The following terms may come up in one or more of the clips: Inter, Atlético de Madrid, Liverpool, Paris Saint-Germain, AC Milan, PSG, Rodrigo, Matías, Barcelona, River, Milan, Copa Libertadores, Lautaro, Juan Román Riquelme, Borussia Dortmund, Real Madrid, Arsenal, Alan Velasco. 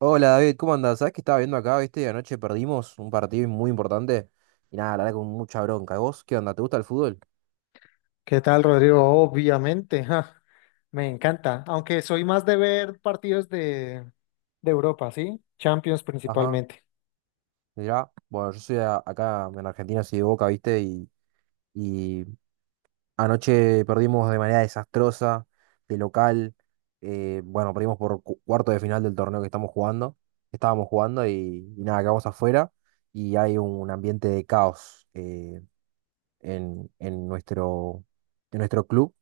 Hola David, ¿cómo andás? ¿Sabés que estaba viendo acá, viste? Anoche perdimos un partido muy importante y nada, la verdad con mucha bronca. ¿Vos qué onda? ¿Te gusta el fútbol? ¿Qué tal, Rodrigo? Obviamente, ja, me encanta, aunque soy más de ver partidos de Europa, ¿sí? Champions Ajá, principalmente. mirá. Bueno, yo soy acá en Argentina, soy de Boca, viste, y anoche perdimos de manera desastrosa, de local. Bueno, perdimos por cuarto de final del torneo que estamos jugando. Estábamos jugando y nada, quedamos afuera y hay un ambiente de caos, en, en nuestro, en nuestro club.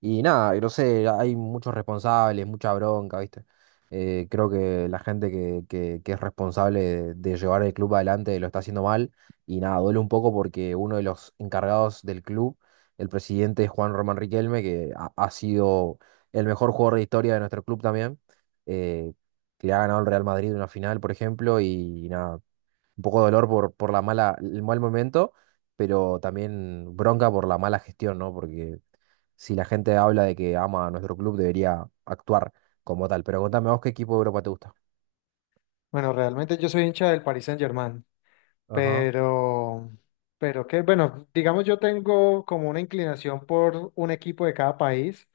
Y nada, y no sé, hay muchos responsables, mucha bronca, ¿viste? Creo que la gente que es responsable de llevar el club adelante lo está haciendo mal. Y nada, duele un poco porque uno de los encargados del club, el presidente es Juan Román Riquelme, que ha sido el mejor jugador de historia de nuestro club también, eh, que le ha ganado el Real Madrid una final, por ejemplo, y nada, un poco de dolor por la mala, el mal momento, pero también bronca por la mala gestión, ¿no? Porque si la gente habla de que ama a nuestro club, debería actuar como tal. Pero contame vos qué equipo de Europa te gusta. Bueno, realmente yo soy hincha del Paris Saint-Germain. Ajá, Pero, bueno, digamos yo tengo como una inclinación por un equipo de cada país,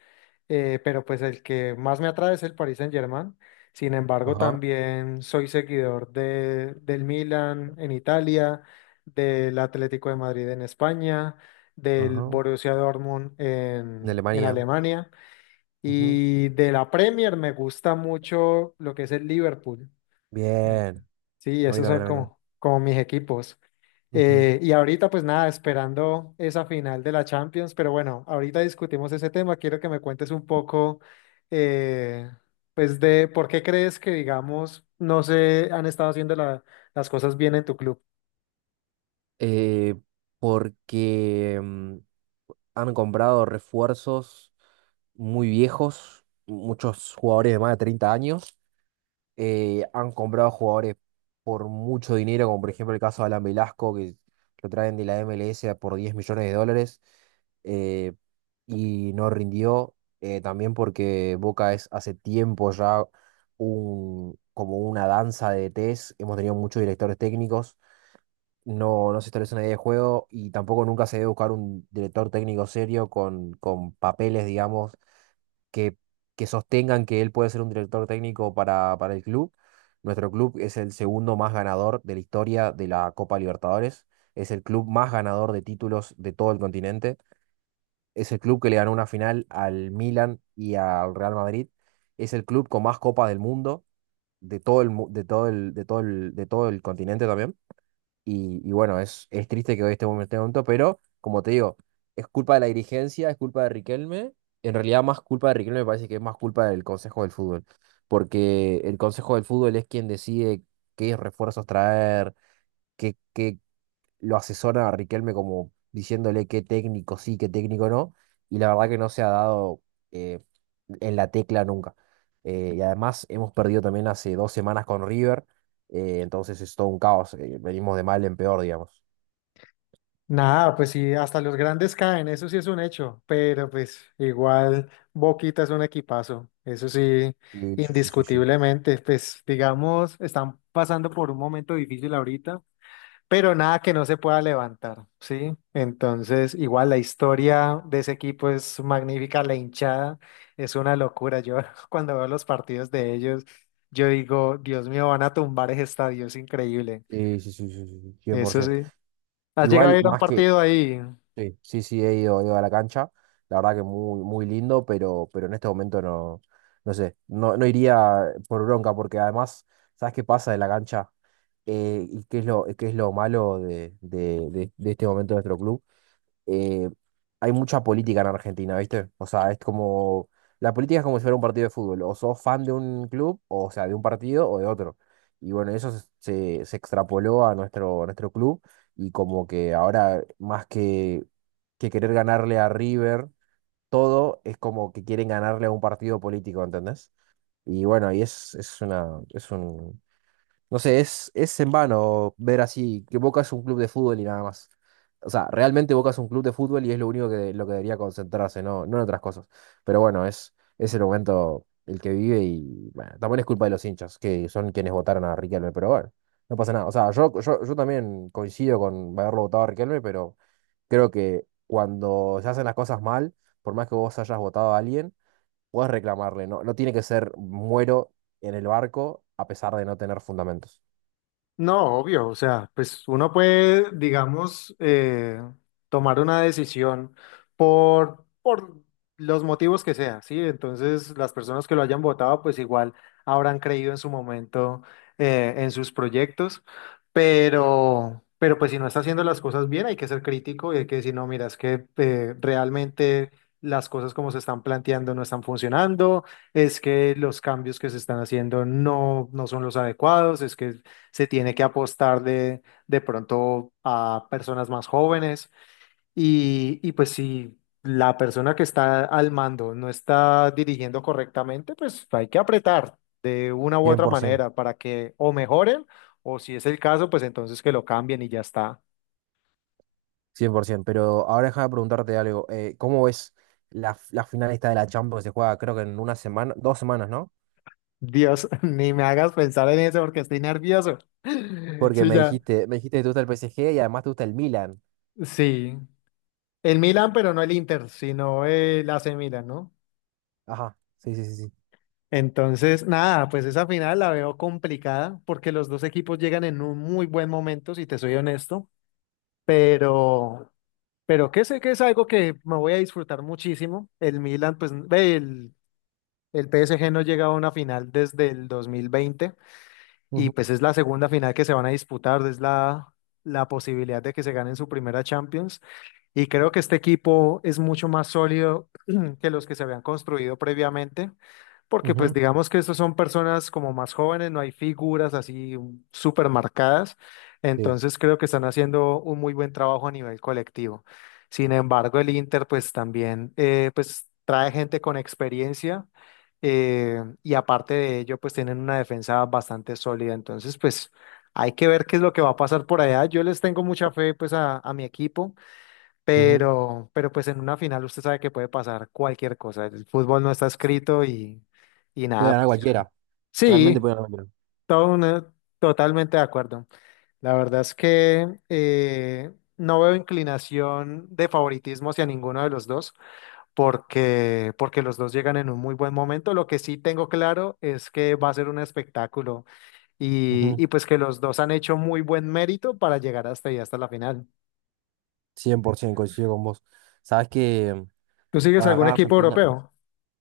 pero pues el que más me atrae es el Paris Saint-Germain. Sin embargo, ajá, también soy seguidor del Milan en Italia, del Atlético de Madrid en España, del ajá. Borussia Dortmund De en Alemania. Alemania Ujú. y de la Premier me gusta mucho lo que es el Liverpool. Ent- Bien. Sí, A mí esos también, son a mí también. Como mis equipos. Ujú. Y ahorita, pues nada, esperando esa final de la Champions, pero bueno, ahorita discutimos ese tema. Quiero que me cuentes un poco, eh, pues, de por qué crees que, digamos, no se han estado haciendo las cosas bien en tu club. Eh, Porque han comprado refuerzos muy viejos, muchos jugadores de más de 30 años. Han comprado jugadores por mucho dinero, como por ejemplo el caso de Alan Velasco, que lo traen de la MLS a por 10 millones de dólares. eh, y no rindió. También porque Boca es hace tiempo ya como una danza de DTs. Hemos tenido muchos directores técnicos, no, no se establece una idea de juego y tampoco nunca se debe buscar un director técnico serio con papeles, digamos que, que sostengan que él puede ser un director técnico para el club. Nuestro club es el segundo más ganador de la historia de la Copa Libertadores. Es el club más ganador de títulos de todo el continente. Es el club que le ganó una final al Milan y al Real Madrid. Es el club con más copas del mundo, de todo el, mu- de todo el, de todo el, de todo el continente también. Y bueno, es triste que hoy estemos en este momento, pero como te digo, es culpa de la dirigencia, es culpa de Riquelme. En realidad, más culpa de Riquelme me parece que es más culpa del Consejo del Fútbol, porque el Consejo del Fútbol es quien decide qué refuerzos traer, qué, qué, lo asesora a Riquelme como diciéndole qué técnico sí, qué técnico no, y la verdad que no se ha dado, eh, en la tecla nunca. Y además hemos perdido también hace 2 semanas con River, entonces es todo un caos, venimos de mal en peor, digamos. Nada, pues sí, hasta los grandes caen, eso sí es un hecho, pero pues igual Boquita es un equipazo, eso sí, Sí, sí, sí, sí, sí. indiscutiblemente, pues digamos, están pasando por un momento difícil ahorita, pero nada que no se pueda levantar, ¿sí? Entonces, igual la historia de ese equipo es magnífica, la hinchada es una locura, yo cuando veo los partidos de ellos, yo digo, Dios mío, van a tumbar ese estadio, es increíble, Sí, sí, sí, sí, sí, sí, eso 100%. sí. ¿Has llegado a Igual, ir a un partido ahí? sí, sí, sí, he ido a la cancha. La verdad que muy, muy lindo, pero en este momento no, no sé, no, no iría, por bronca, porque además, ¿sabes qué pasa de la cancha? ¿Y qué es lo malo de este momento de nuestro club? eh, Hay mucha política en Argentina, ¿viste? O sea, la política es como si fuera un partido de fútbol, o sos fan de un club, o sea, de un partido o de otro. Y bueno, eso se extrapoló a nuestro club y como que ahora, más que querer ganarle a River, todo es como que quieren ganarle a un partido político, ¿entendés? Y bueno, y es una, es un, no sé, es en vano ver así que Boca es un club de fútbol y nada más. O sea, realmente Boca es un club de fútbol y es lo único que, lo que debería concentrarse, no, no en otras cosas. Pero bueno, es el momento el que vive y bueno, también es culpa de los hinchas, que son quienes votaron a Riquelme, pero bueno, no pasa nada. O sea, yo también coincido con haberlo votado a Riquelme, pero creo que cuando se hacen las cosas mal, por más que vos hayas votado a alguien, puedes reclamarle, no, no tiene que ser muero en el barco a pesar de no tener fundamentos. No, obvio, o sea, pues uno puede, digamos, tomar una decisión por los motivos que sea, ¿sí? Entonces, las personas que lo hayan votado, pues igual habrán creído en su momento en sus proyectos, pero pues si no está haciendo las cosas bien, hay que ser crítico y hay que decir, no, mira, es que realmente las cosas como se están planteando no están funcionando, es que los cambios que se están haciendo no son los adecuados, es que se tiene que apostar de pronto a personas más jóvenes y pues si la persona que está al mando no está dirigiendo correctamente, pues hay que apretar de una cien u cien otra por ciento, manera para que o mejoren o si es el caso, pues entonces que lo cambien y ya está. cien por 100%. Pero ahora déjame preguntarte algo. ¿Cómo ves la final esta de la Champions que se juega, creo que en una semana, dos semanas, ¿no? Dios, ni me hagas pensar en eso porque estoy nervioso. Porque Sí, me ya. dijiste, me dijiste que te gusta el PSG y además te gusta el Milan. Sí. El Milan, pero no el Inter, sino el AC Milan, ¿no? Ajá, sí, sí, sí, sí. Entonces, nada, pues esa final la veo complicada porque los dos equipos llegan en un muy buen momento, si te soy honesto, pero, pero que sé que es algo que me voy a disfrutar muchísimo. El Milan, pues, ve, el PSG no llega a una final desde el 2020 y Ujú, pues es la segunda final que se van a disputar, es la posibilidad de que se ganen su primera Champions. Y creo que este equipo es mucho más sólido que los que se habían construido previamente, porque pues ujú, digamos que estos son personas como más jóvenes, no hay figuras así súper marcadas, sí, entonces creo que están haciendo un muy buen trabajo a nivel colectivo. Sin embargo, el Inter pues también pues trae gente con experiencia y aparte de ello pues tienen una defensa bastante sólida, entonces pues hay que ver qué es lo que va a pasar por allá. Yo les tengo mucha fe pues a mi equipo ujú. Pero pues en una final usted sabe que puede pasar cualquier cosa. El fútbol no está escrito y Puede nada, ganar pues ya. cualquiera, realmente Sí, puede ganar cualquiera. todo una- totalmente de acuerdo. La verdad es que no veo inclinación de favoritismo hacia ninguno de los dos, porque los dos llegan en un muy buen momento. Lo que sí tengo claro es que va a ser un espectáculo Ujú, y pues que los dos han hecho muy buen mérito para llegar hasta ahí, hasta la final. 100% coincido con vos. Sabes que ¿Tú sigues para acá algún en equipo Argentina, europeo?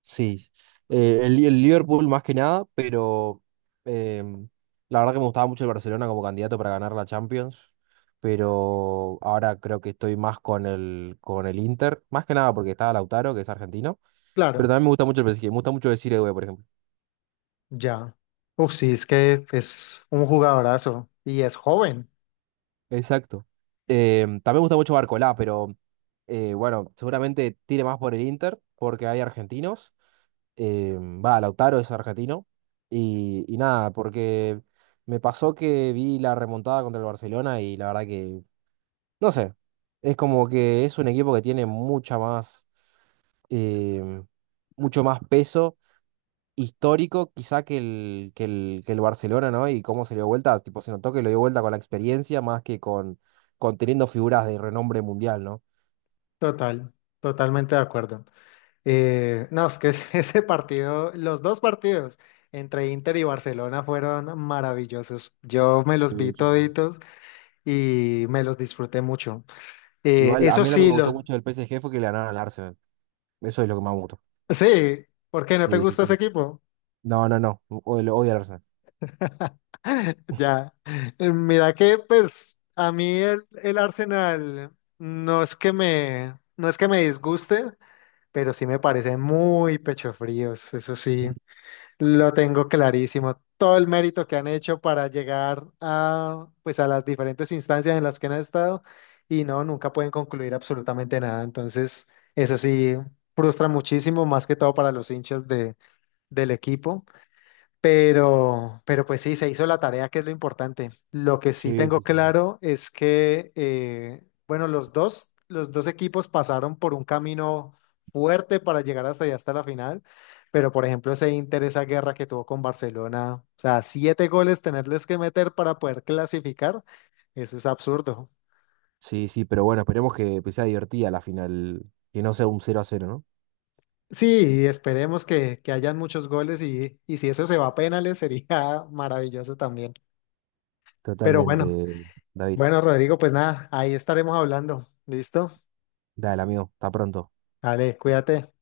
sí, el Liverpool más que nada, pero, eh, la verdad que me gustaba mucho el Barcelona como candidato para ganar la Champions, pero ahora creo que estoy más con el Inter, más que nada porque estaba Lautaro, que es argentino, pero Claro. también me gusta mucho el PSG, me gusta mucho decir Edu, por ejemplo. Ya. Uf, sí, es que es un jugadorazo y es joven. Exacto. También me gusta mucho Barcolá, pero, bueno, seguramente tire más por el Inter porque hay argentinos, va, Lautaro es argentino. Y nada, porque me pasó que vi la remontada contra el Barcelona y la verdad que, no sé, es como que es un equipo que tiene mucha más, eh, mucho más peso histórico quizá que el Barcelona, ¿no? Y cómo se le dio vuelta, tipo, se notó que lo dio vuelta con la experiencia más que con teniendo figuras de renombre mundial, ¿no? Total, totalmente de acuerdo. No, es que ese partido, los dos partidos entre Inter y Barcelona fueron maravillosos. Yo me los vi Sí, sí, sí. toditos y me los disfruté mucho. Igual, a Eso mí lo que sí, me gustó los... mucho del PSG fue que le ganaron al Arsenal. Eso es lo que más me gustó. Sí, ¿por qué no te Sí, sí, gusta ese sí. equipo? No, no, no. Odio, odio al Arsenal. Ya. Mira que pues a mí el Arsenal no es que me, no es que me disguste, pero sí me parecen muy pecho fríos, eso Mm. sí, lo tengo clarísimo. Todo el mérito que han hecho para llegar a, pues, a las diferentes instancias en las que han estado y no, nunca pueden concluir absolutamente nada. Entonces, eso sí, frustra muchísimo, más que todo para los hinchas del equipo. Pero pues sí, se hizo la tarea, que es lo importante. Lo que sí Sí, tengo sí, sí. claro es que, bueno, los dos equipos pasaron por un camino fuerte para llegar hasta allá, hasta la final. Pero, por ejemplo, ese Inter, esa guerra que tuvo con Barcelona, o sea, 7 goles tenerles que meter para poder clasificar, eso es absurdo. Sí, sí, pero bueno, esperemos que sea divertida la final. Que no sea un 0-0, ¿no? Sí, esperemos que hayan muchos goles y si eso se va a penales sería maravilloso también. Pero bueno. Totalmente, David. Bueno, Rodrigo, pues nada, ahí estaremos hablando. ¿Listo? Dale, amigo. Hasta pronto. Dale, cuídate.